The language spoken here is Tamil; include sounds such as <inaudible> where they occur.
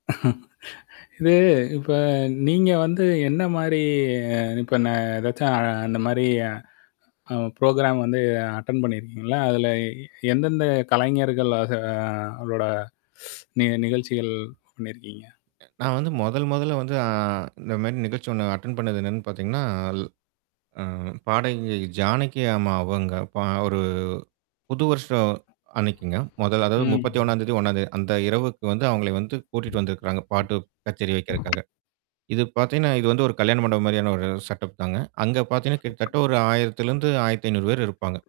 <chuckles> இது இப்ப நீங்க வந்து, என்ன மாரி இப்ப நான் ஏதாச்சும் அந்த மாரி அ, ப்ரோகிராம் வந்து அட்டெண்ட் பண்ணியிருக்கீங்களா? அதில எந்தெந்த கலைஞர்களாக அது அதோட <sniffs> நிகழ்ச்சிகள் பண்ணியிருக்கீங்க? நான் வந்து மொதல் மொதல்ல வந்து, அ, இந்த மாரி நிகழ்ச்சி ஒண்ணு அட்டெண்ட் பண்ணது என்னான்னு பார்த்தீங்கன்னா, அல் அ, பாடகி ஜானகி அம்மா அவங்க, பா ஒரு புது வருஷ அன்னைக்குங்க. மொதல் அதாவது ம். 31ம் தேதி 1ம் தேதி அந்த இரவுக்கு வந்து, அவங்கள வந்து கூட்டிட்டு வந்திருக்கிறாங்க பாட்டு கச்சேரி வெக்கிறக்காக. இது பார்த்தீங்கன்னா, இது வந்து ஒரு கல்யாண மண்டபம் மாரியான ஒரு செட் அப் தாங்க. அங்க பார்த்தீங்கன்னா கிட்டத்தட்ட ஒரு 1000 இருந்து 1500 பேரு இருப்பாங்க.